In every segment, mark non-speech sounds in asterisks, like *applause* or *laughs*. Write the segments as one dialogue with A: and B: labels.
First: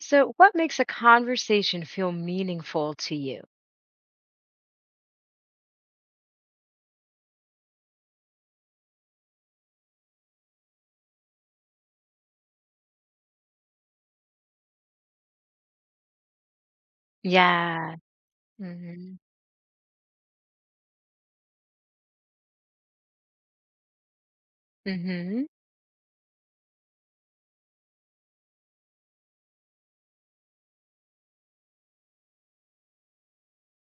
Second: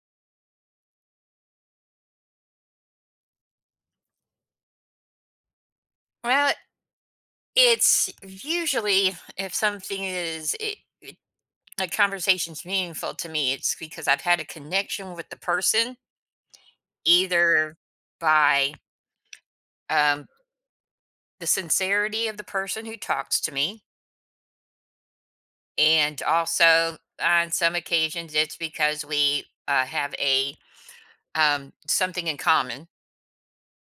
A: So, what makes a conversation feel meaningful to you?
B: Well, it's usually if something is it, it, a conversation's meaningful to me. It's because I've had a connection with the person, either
A: Yeah.
B: by
A: Hmm.
B: um, the sincerity of the person who talks to me,
A: Hmm.
B: and also on some occasions it's because we have a something in common.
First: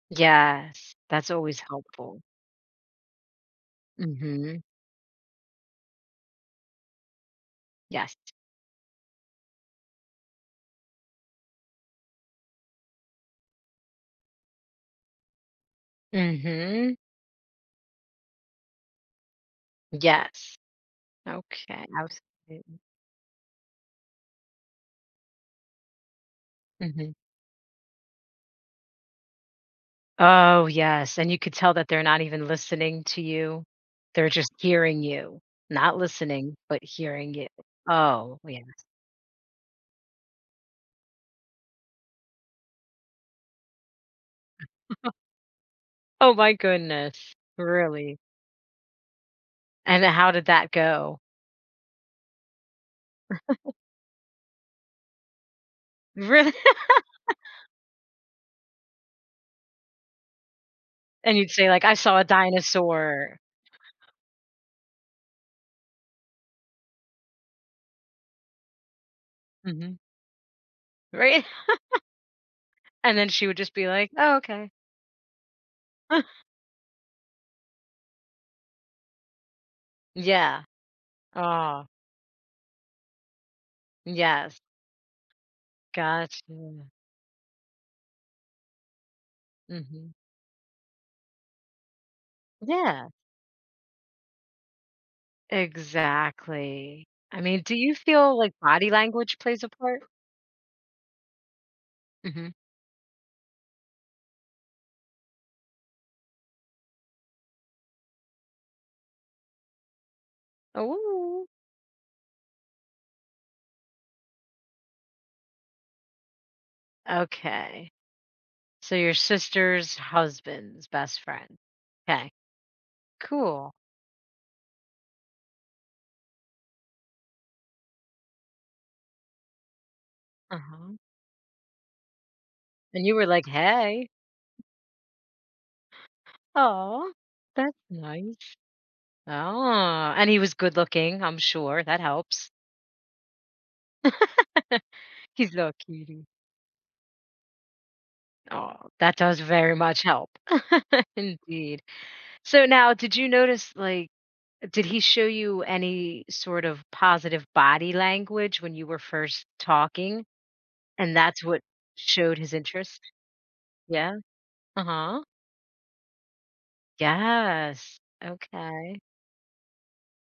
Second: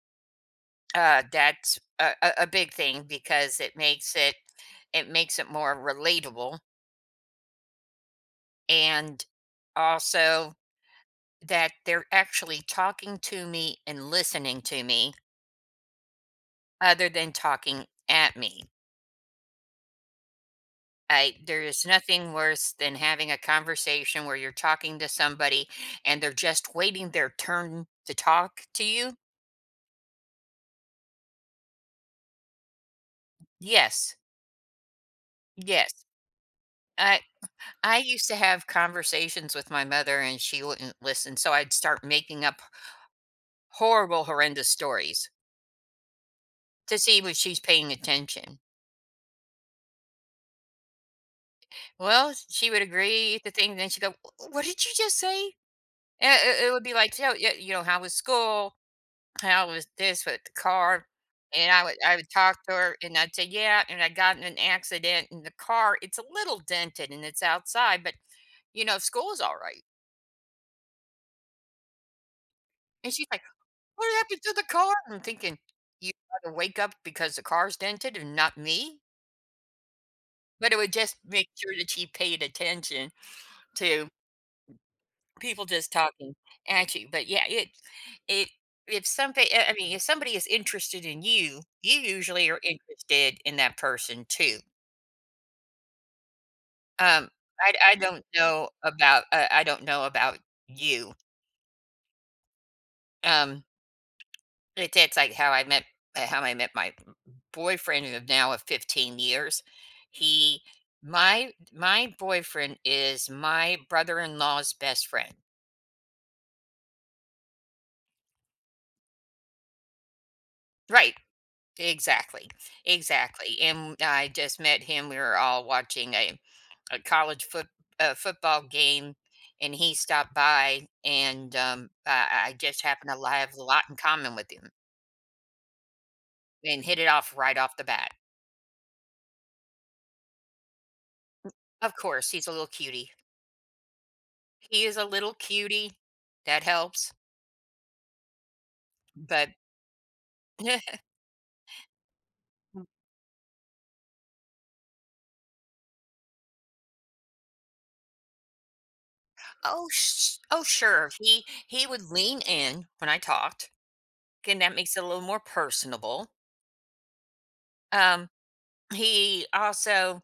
A: Yes.
B: Uh,
A: That's always
B: that's a,
A: helpful.
B: a a big thing because it makes it
A: Hmm.
B: it makes it more relatable,
A: Yes.
B: and also that they're actually talking to me and listening to me
A: Hmm.
B: other than talking at me.
A: Yes.
B: There
A: Okay.
B: is nothing worse
A: Absolutely.
B: than having a conversation where you're talking to somebody and they're just waiting
A: Hmm.
B: their turn to talk to you.
A: Oh, yes. And you could tell that they're not even listening to you.
B: Yes.
A: They're just hearing you, not
B: Yes.
A: listening, but
B: I
A: hearing you.
B: I used to
A: Oh, yeah.
B: have conversations with my mother and she wouldn't listen, so I'd start making up horrible, horrendous stories
A: Oh, my
B: to see
A: goodness.
B: if she's paying
A: Really?
B: attention.
A: And how did that go? *laughs*
B: Well, she would agree to things, and she'd go, "What did you just say?" Yeah,
A: Really? *laughs*
B: it would be like, so, yeah, how was school? How was this with the car?
A: And you'd say,
B: And I
A: like, I
B: would I
A: saw a
B: would talk to her and I'd
A: dinosaur.
B: say, "Yeah, and I got in an accident in the car. It's a little dented and it's outside, but school is all right."
A: Mhm. Right? *laughs*
B: And
A: And
B: she's
A: then
B: like,
A: she would just be like,
B: "What
A: "Oh,
B: happened to the
A: okay."
B: car?" I'm thinking, "You
A: *laughs*
B: gotta wake up because the car's dented and not me."
A: Yeah.
B: But it would just make sure
A: Oh,
B: that she paid attention to
A: yes.
B: people just talking
A: Gotcha.
B: at you. But yeah, it if something. I mean if
A: Mhm.
B: somebody is interested in you, you usually are
A: Yeah,
B: interested in that person too.
A: exactly.
B: Um,
A: I mean, do you feel like body language
B: I
A: plays a
B: don't
A: part?
B: know about you.
A: Mhm.
B: Um, that's like how I met my boyfriend of now of 15 years. He
A: Ooh.
B: my my boyfriend is my brother in law's best friend.
A: Okay. So your sister's husband's
B: Right.
A: best friend. Okay.
B: Exactly, exactly,
A: Cool.
B: and I just met him. We were all watching a college foot football game, and he stopped by,
A: Uh-huh.
B: and, I just
A: And
B: happened
A: you
B: to
A: were
B: li
A: like,
B: have a lot in
A: "Hey."
B: common with him and hit it
A: Oh,
B: off right
A: that's
B: off the bat.
A: nice. Oh, and he was good looking, I'm sure.
B: Of
A: That
B: course, he's
A: helps.
B: a little cutie. He is a little
A: He's a little
B: cutie.
A: cutie.
B: That helps,
A: Oh, that does
B: but
A: very much help.
B: *laughs*
A: *laughs* Indeed. So now, did you notice, like, did he show you any sort of positive body language when you were first
B: Oh,
A: talking?
B: sh oh, sure,
A: And that's
B: he
A: what
B: he would
A: showed
B: lean
A: his
B: in
A: interest?
B: when I talked,
A: Yeah?
B: and that makes it a
A: Uh-huh.
B: little more personable.
A: Yes.
B: Um,
A: Okay.
B: he also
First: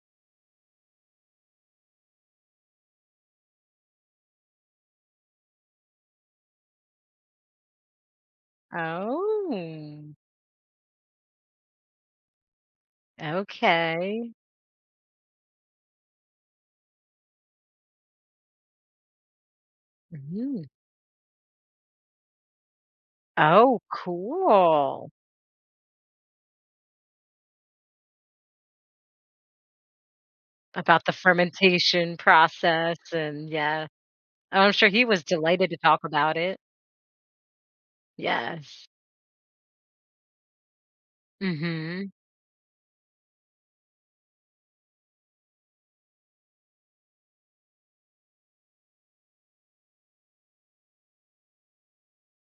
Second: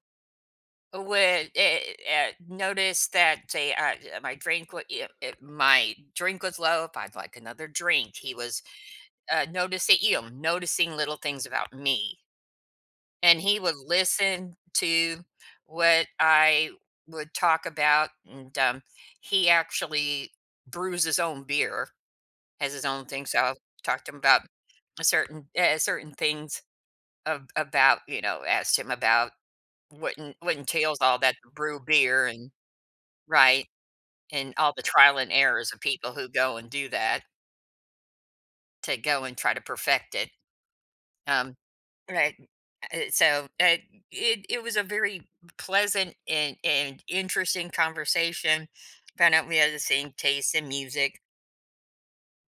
B: would notice that they my drink wa- yeah, it, my drink was low. If I'd like another drink he was noticing you
A: Oh,
B: know noticing little things about me, and he would
A: okay.
B: listen to what I would talk about. And he actually
A: Mhm.
B: brews his own beer, has his own thing, so I
A: Oh,
B: talked to him about a
A: cool.
B: certain certain things of, about you know asked him about what entails
A: About the
B: all that, to brew
A: fermentation
B: beer, and
A: process and
B: right,
A: yeah.
B: and
A: Oh, I'm
B: all the
A: sure he
B: trial
A: was
B: and
A: delighted
B: errors
A: to
B: of
A: talk
B: people who
A: about
B: go
A: it.
B: and do that,
A: Yes.
B: to go and try to perfect it, um,
A: Mhm.
B: right, uh, so, uh, it was a very pleasant and interesting conversation. Found out we had the same taste in music,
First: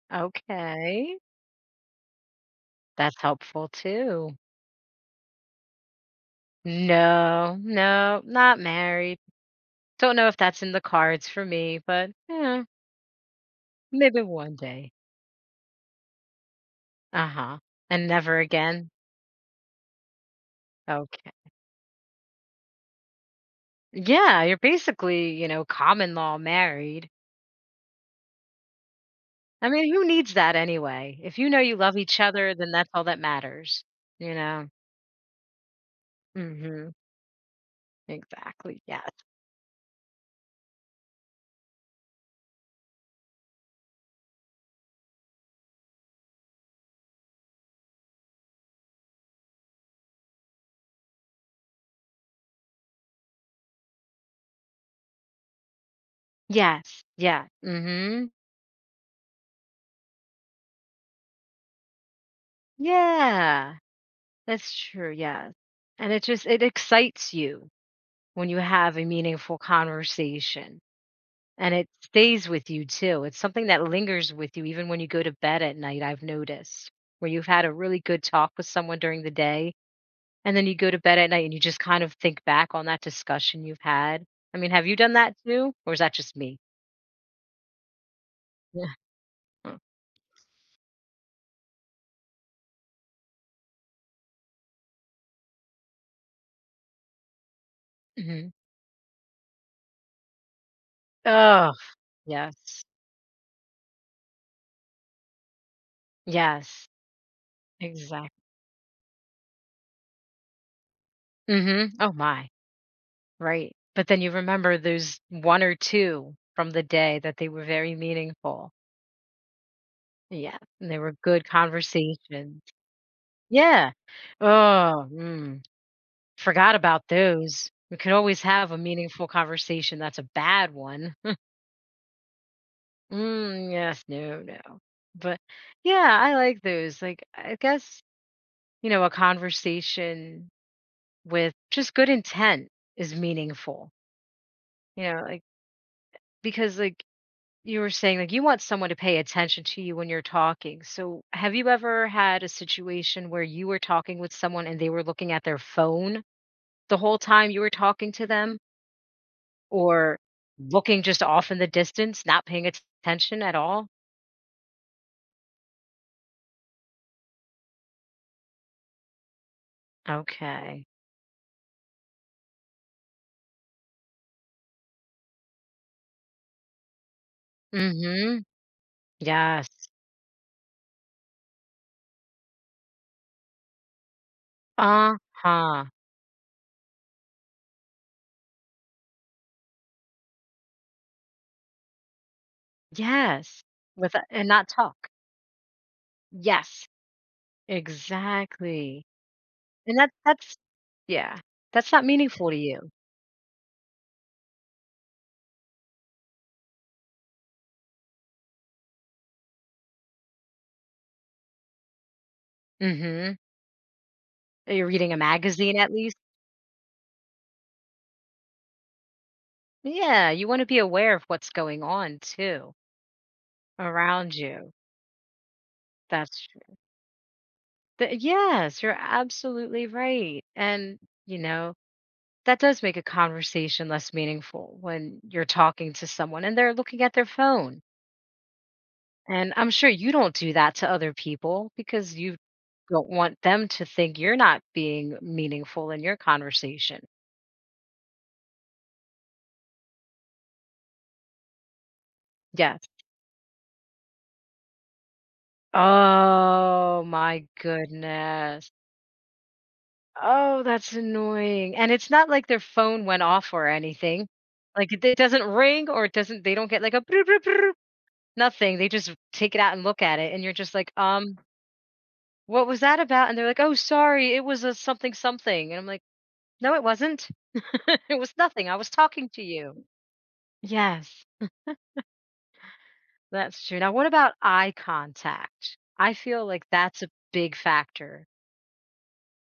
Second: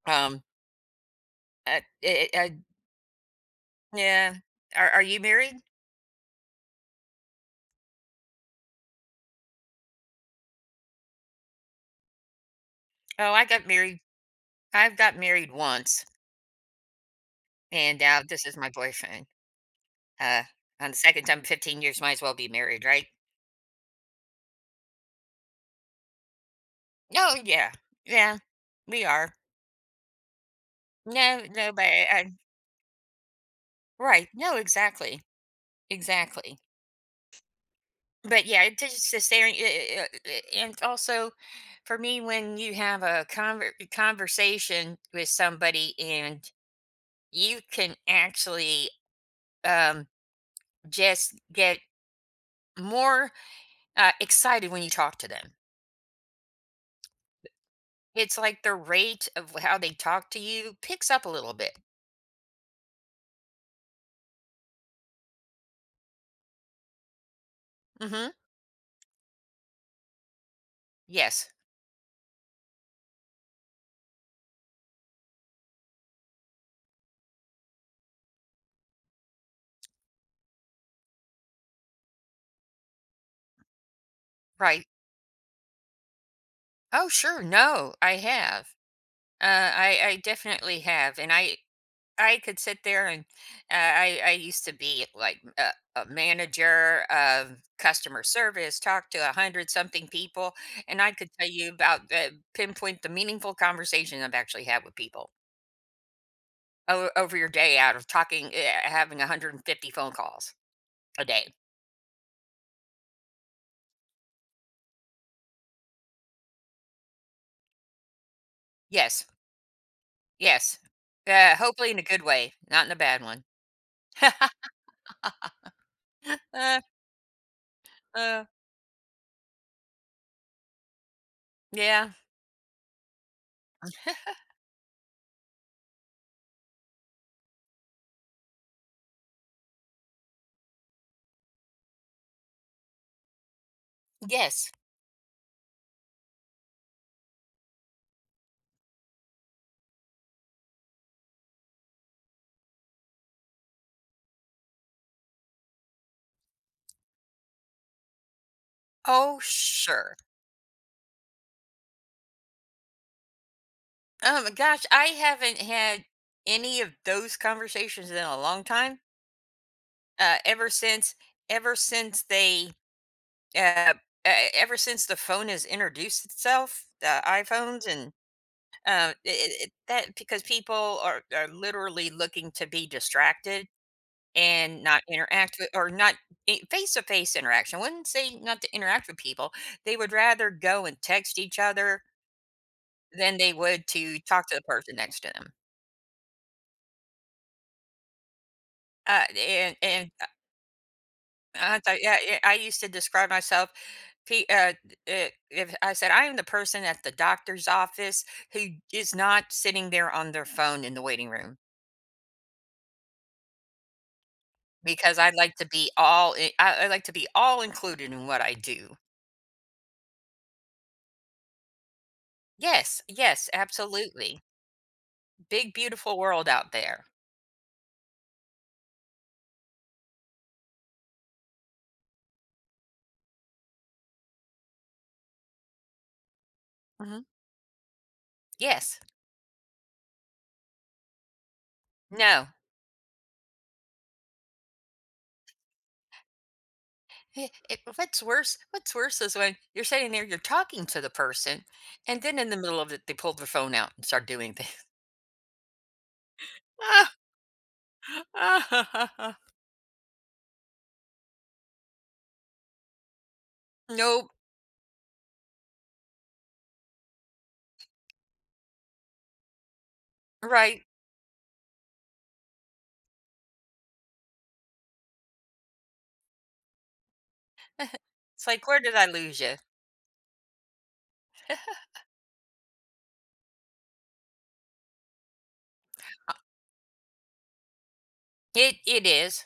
B: um,
A: Okay,
B: uh, eh eh, uh,
A: that's helpful too.
B: yeah. Are you married?
A: No, no, not married. Don't know if that's in the cards for me, but yeah,
B: Oh,
A: maybe one day.
B: I've got married once,
A: Uh-huh.
B: and
A: And
B: now
A: never
B: this is my
A: again.
B: boyfriend, uh, on the 2nd
A: Okay.
B: time 15 years, might as well be married, right?
A: Yeah, you're basically, you know, common law married.
B: Oh, yeah, yeah, we are.
A: I mean, who needs that anyway? If
B: No,
A: you know
B: no,
A: you
B: but
A: love each
B: I
A: other, then that's all that matters,
B: right.
A: you
B: No,
A: know?
B: exactly. Exactly.
A: Mm-hmm.
B: But yeah, it
A: Exactly. Yes.
B: just the staring, and also for me when you have a conversation with somebody and you can actually um just get more excited when you talk to them.
A: Yes. Yeah. Mm-hmm.
B: It's like the rate of how they talk to you picks up a little bit.
A: Yeah. That's true, yes, and it just it excites you
B: Mhm.
A: when you have a meaningful conversation,
B: Yes.
A: and it stays with you too. It's something that lingers with you even when you go to bed at night, I've noticed, where you've had a really good talk with someone during the day, and then you go to bed at night and you just kind of think back on that discussion you've had. I mean,
B: Right.
A: have you done that too, or is that just me?
B: Oh, sure. No, I have.
A: Yeah.
B: Uh, I definitely have, and I could sit there, and I used to be like a manager of customer
A: Mhm.
B: service, talk to a hundred something people, and I could tell you
A: Oh,
B: about the
A: yes.
B: pinpoint the meaningful conversation I've actually had with people
A: Yes,
B: over your day out of
A: exactly.
B: talking, having 150 phone calls a day.
A: Mhm. Oh my. Right. But then you remember those 1 or 2 from the day that they were very meaningful.
B: Yes,
A: Yeah,
B: yes.
A: and they were good
B: Hopefully in a good way,
A: conversations.
B: not in a bad one.
A: Yeah.
B: *laughs*
A: Oh, mm, forgot
B: uh,
A: about those. We could always
B: uh,
A: have a meaningful conversation that's a bad one. *laughs*
B: yeah.
A: Mm, yes,
B: *laughs*
A: no, no. But, yeah, I like those, like, I guess, you know, a conversation with just good intent is meaningful,
B: Yes.
A: you know, like because, like, you were saying like you want someone to pay attention to you when you're talking. So, have you ever had a situation where you were talking with someone and they were looking at their phone the whole time you were talking to them
B: Oh, sure.
A: or looking just off in the distance, not paying attention at all?
B: Gosh, I haven't had any of those conversations in a long time. Uh, ever
A: Okay.
B: since, ever since they, uh, Ever since the phone has introduced itself, the iPhones, and
A: Mhm.
B: it, it,
A: Yes.
B: that because people are literally looking to be distracted and not interact with,
A: Uh-huh.
B: or not face to face interaction. I wouldn't say not to interact with people. They would rather go and text each other than they
A: Yes.
B: would
A: With
B: to
A: a, and
B: talk to the
A: not
B: person
A: talk.
B: next to them,
A: Yes. Exactly.
B: and
A: And that
B: and
A: that's yeah.
B: I
A: That's
B: thought,
A: not
B: yeah, yeah,
A: meaningful
B: I
A: to
B: used to
A: you.
B: describe myself. P, uh, if I said, I am the person at the doctor's office who is not sitting there on their phone in the waiting room
A: Mhm. You're reading a
B: because
A: magazine at least?
B: I like to be all included in what I do.
A: Yeah, you wanna be aware of what's going on too
B: Yes, yes,
A: around
B: absolutely.
A: you.
B: Big beautiful
A: That's
B: world out
A: true.
B: there.
A: Th yes, you're absolutely right, and, you know, that does make a conversation less meaningful when you're talking to someone and they're looking at
B: Hmm.
A: their phone,
B: Yes,
A: and I'm sure you don't do that to other people because you
B: no.
A: don't want them to think you're not being meaningful in your conversation.
B: What's worse? What's worse is when you're sitting there, you're talking to the person, and then in the middle
A: Yes.
B: of it, they pull their phone out and start doing things.
A: Oh
B: *laughs*
A: my goodness.
B: Ah, *laughs*
A: Oh, that's annoying, and it's not like their phone went off or anything.
B: Nope.
A: Like, it doesn't ring or it doesn't they don't get like a brr, brr, brr, nothing. They just take it out and look at it, and you're just
B: Right.
A: like, what was that about?" And they're like, "Oh, sorry, it was a something something." And I'm like, "No, it wasn't. *laughs* It was
B: It's like,
A: nothing. I
B: where
A: was
B: did I
A: talking
B: lose
A: to
B: you?
A: you." Yes, that's true. Now what about eye contact? I feel like that's a big factor.
B: It is.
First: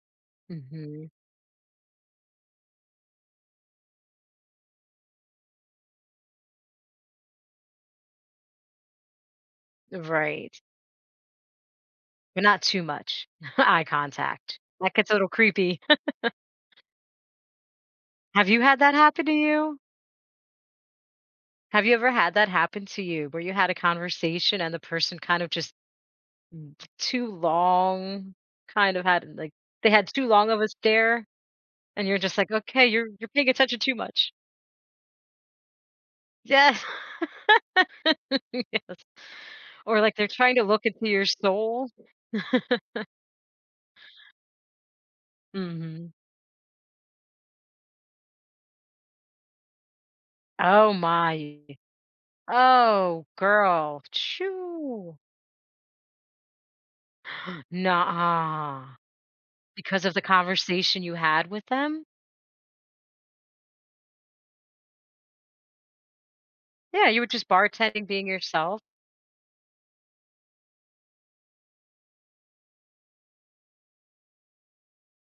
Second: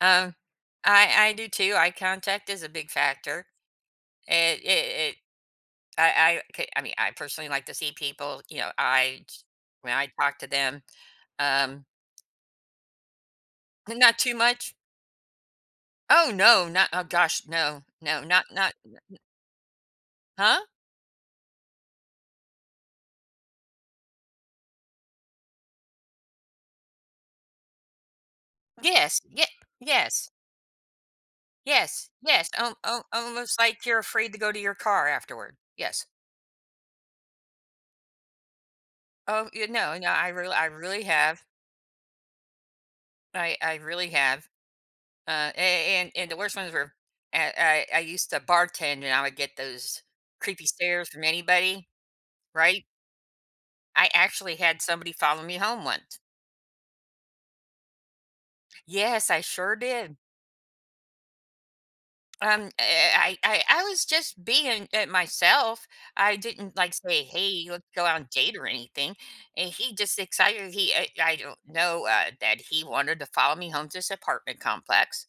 B: Um,
A: Mhm.
B: I do too. Eye contact is a big factor. It I I ca- I mean I personally like to see people. You know, I when I talk to
A: Right.
B: them, um,
A: But not too much *laughs* eye
B: not too
A: contact.
B: much.
A: That gets a little creepy.
B: Oh no, not oh gosh, no, no, not
A: Have you
B: not
A: had that happen to you?
B: huh?
A: Have you ever had that happen to you where you had a conversation and the person kind of just m- too long, kind of
B: Yes,
A: had
B: yeah,
A: like they had too
B: yes,
A: long of a stare and
B: yes,
A: you're just like,
B: yes.
A: "Okay, you're paying
B: Almost
A: attention
B: like
A: too
B: you're
A: much."
B: afraid to go to your car afterward. Yes.
A: Yes. *laughs* Yes.
B: Oh yeah, no,
A: Or
B: no.
A: like
B: I
A: they're
B: really,
A: trying to look into your
B: have.
A: soul. *laughs*
B: I really have. Uh, a- and
A: Mhm.
B: and the worst ones were I used to bartend, and I would get those creepy
A: Oh
B: stares from
A: my.
B: anybody, right?
A: Oh, girl.
B: I actually had somebody
A: Shoo.
B: follow me home once.
A: *gasps* Nah.
B: Yes, I sure
A: Because of
B: did.
A: the conversation you had with them?
B: I was just being at myself. I didn't like
A: Yeah, you
B: say,
A: were just
B: "Hey, let's
A: bartending
B: go out
A: being
B: on date" or
A: yourself.
B: anything. And he just excited. I don't know that he wanted to follow me home to this apartment complex,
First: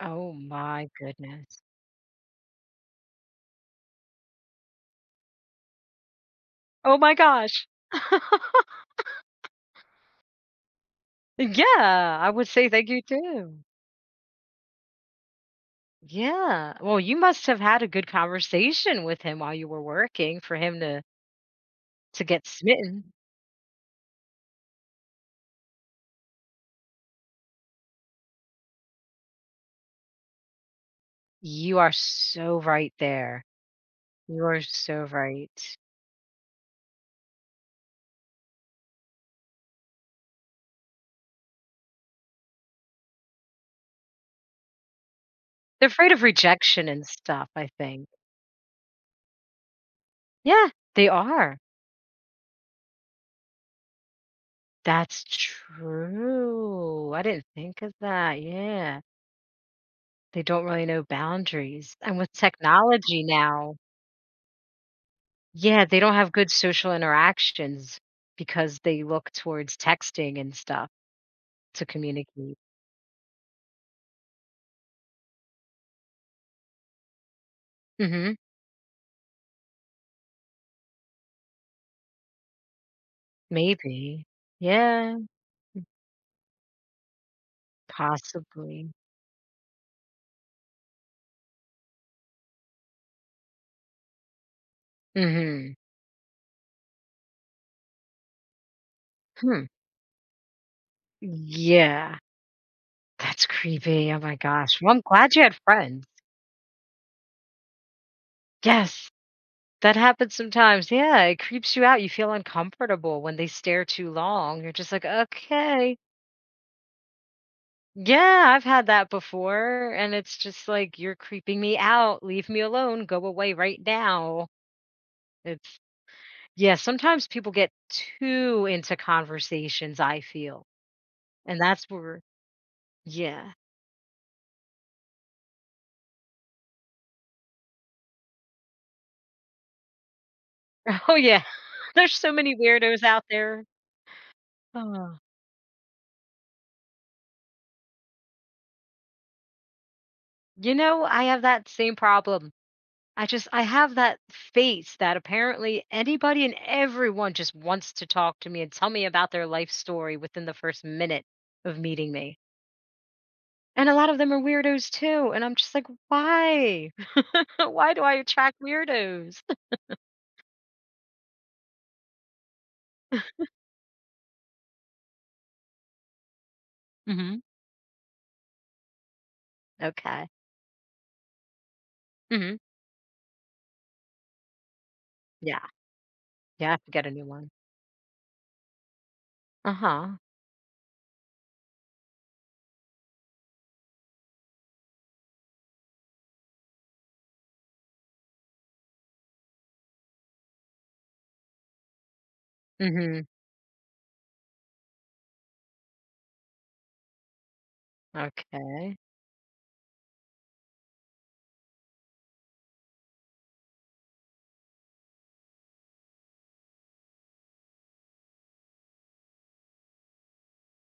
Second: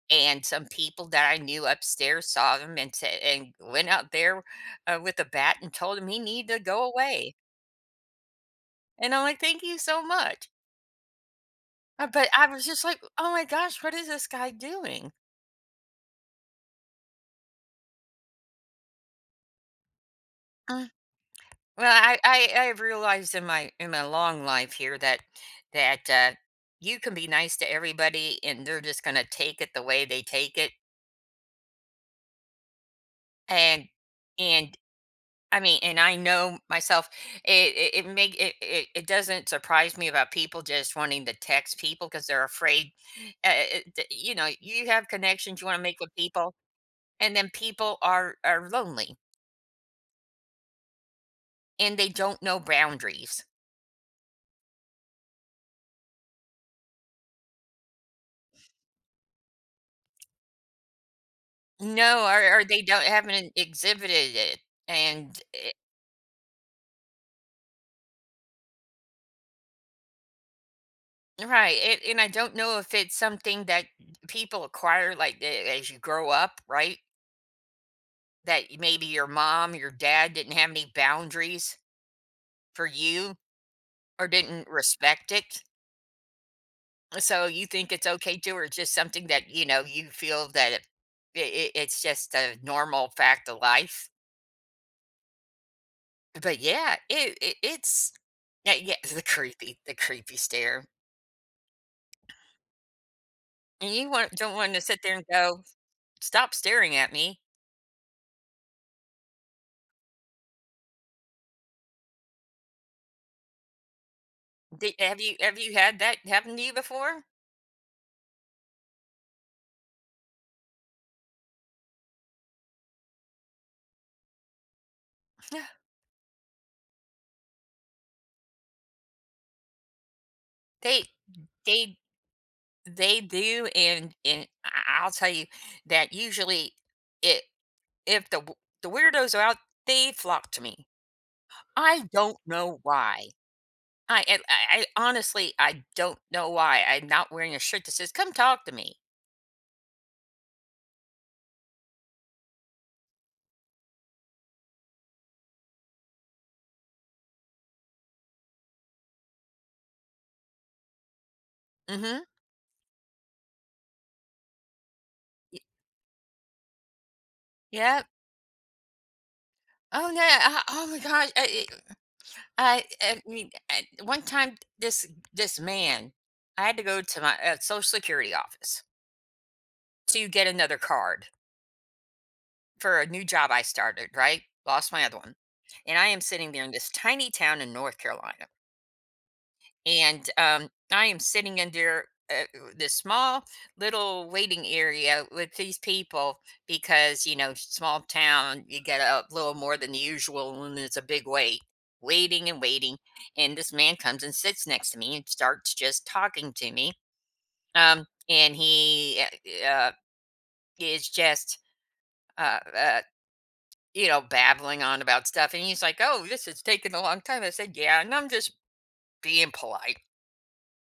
A: Oh
B: and some
A: my
B: people that I
A: goodness.
B: knew upstairs saw him and said and went out there, with a bat, and told him he needed to go
A: Oh my
B: away,
A: gosh. *laughs*
B: and I'm like, "Thank you so much."
A: Yeah, I
B: But
A: would
B: I was
A: say
B: just
A: thank you
B: like, "Oh my
A: too.
B: gosh, what is this guy doing?"
A: Yeah. Well, you must have had a good conversation with him while you were working for him
B: Mm.
A: to
B: Well, I
A: to get
B: I I
A: smitten.
B: realized in my long life here that that, you can be nice to everybody, and they're just gonna take it the way they take it,
A: You are so right there.
B: and
A: You are
B: and
A: so
B: I
A: right.
B: mean, and I know myself. It make it, it it doesn't surprise me about people just wanting to text people because they're afraid. Uh, you have connections you want to
A: They're
B: make
A: afraid
B: with
A: of
B: people,
A: rejection and
B: and then
A: stuff, I
B: people
A: think.
B: are lonely
A: Yeah, they are.
B: and they don't know boundaries.
A: That's true. I didn't think of that. Yeah. They don't really know boundaries. And
B: No,
A: with
B: or they don't
A: technology
B: haven't
A: now,
B: exhibited it, and
A: yeah, they don't have good social interactions because they look towards texting and stuff
B: right.
A: to
B: It, and I don't
A: communicate.
B: know if it's something that people acquire like as you grow up, right?
A: Mhm.
B: That maybe your mom, your dad didn't have any boundaries for you,
A: Maybe.
B: or didn't
A: Yeah,
B: respect it. So you think it's okay to, or
A: possibly.
B: just something that, you know, you feel that it it's just a normal fact of life?
A: Mhm.
B: But yeah, *laughs*
A: Hmm.
B: the creepy stare.
A: Yeah. That's
B: And you
A: creepy. Oh
B: want
A: my
B: don't want to
A: gosh. Well,
B: sit
A: I'm
B: there and
A: glad you had
B: go,
A: friends.
B: "Stop staring at me."
A: Yes. That happens sometimes. Yeah, it creeps you out. You feel uncomfortable when they stare too long. You're just
B: Did
A: like,
B: have you
A: "Okay."
B: had that happen to you before?
A: Yeah, I've had that before, and it's just like, "You're creeping me out. Leave me alone. Go away right now."
B: Yeah,
A: It's yeah, sometimes people get too into conversations, I feel,
B: They
A: and that's
B: they
A: where
B: they
A: yeah.
B: do, and I'll tell you that usually it if the weirdos are out, they flock to me.
A: *laughs* Oh, yeah. *laughs*
B: I
A: There's so
B: don't
A: many
B: know
A: weirdos out
B: why.
A: there.
B: I and I I
A: Oh,
B: honestly, I don't know why I'm not wearing a shirt that says, "Come talk to me."
A: you know, I have that same problem. I just I have that face that apparently anybody and everyone just wants to talk to me and tell me about their life story within the first minute of meeting
B: Mhm.
A: me. And a lot of them are weirdos too, and I'm just like, "Why? *laughs* Why do
B: Yep.
A: I attract weirdos?"
B: Oh no! Oh my gosh! I mean, one time, this man, I had to go
A: *laughs*
B: to my
A: Mhm.
B: social security office
A: Okay.
B: to get another card
A: Mhm.
B: for a new job I started. Right, lost my other one,
A: Yeah,
B: and I am sitting there
A: you
B: in
A: have to
B: this
A: get a new
B: tiny
A: one.
B: town in North Carolina.
A: Uh-huh.
B: And I am sitting under this small little waiting area with these people, because small town you get a little more than usual, and it's a big wait, waiting and waiting.
A: Mhm.
B: And this man comes and sits next to me and starts just talking to me, and
A: Okay.
B: he uh, uh, is just uh, uh babbling on about stuff, and he's like, "Oh this is taking a long time." I said, "Yeah," and I'm just being polite.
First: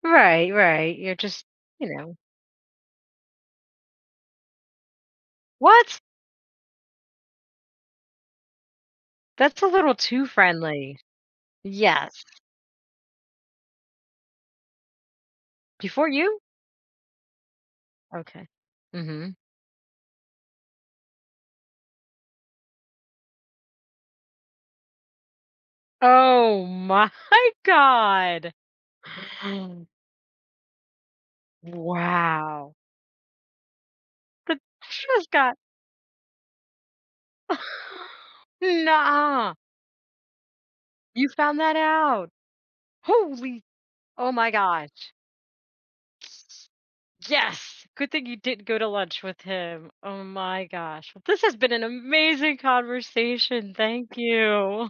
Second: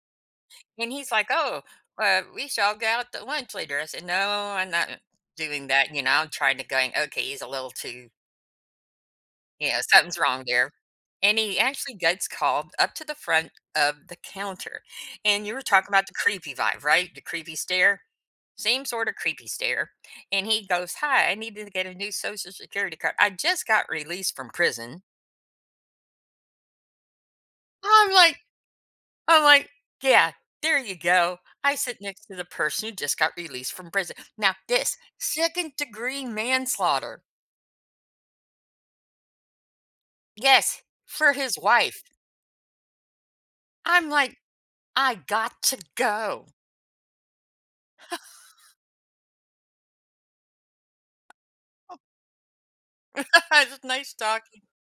A: Right,
B: And
A: right.
B: he's
A: You're
B: like,
A: just,
B: "Oh,
A: you know.
B: we shall go out to lunch later." I said, "No, I'm not doing that."
A: What?
B: I'm trying to going, okay, he's a little too,
A: That's a little
B: something's
A: too
B: wrong there.
A: friendly.
B: And he actually
A: Yes.
B: gets called up to the front of the counter. And you were talking
A: Before
B: about the
A: you?
B: creepy vibe, right? The creepy stare.
A: Okay.
B: Same sort of
A: Mhm.
B: creepy stare. And he goes, "Hi, I needed to get a new social security card. I just got released from prison."
A: Oh my *laughs*
B: I'm like,
A: god.
B: I'm like,
A: *gasps*
B: yeah, there you go. I sit next to the
A: Wow.
B: person who just got released from prison. Now,
A: That
B: this
A: just got
B: second degree manslaughter.
A: *laughs* Nah.
B: Yes,
A: You
B: for his
A: found that
B: wife.
A: out. Holy.
B: I'm
A: Oh
B: like,
A: my gosh.
B: I got to go.
A: Yes! Good thing you didn't go to lunch with him. Oh my gosh. Well, this has been an amazing
B: *laughs*
A: conversation.
B: It's nice
A: Thank
B: talking.
A: you.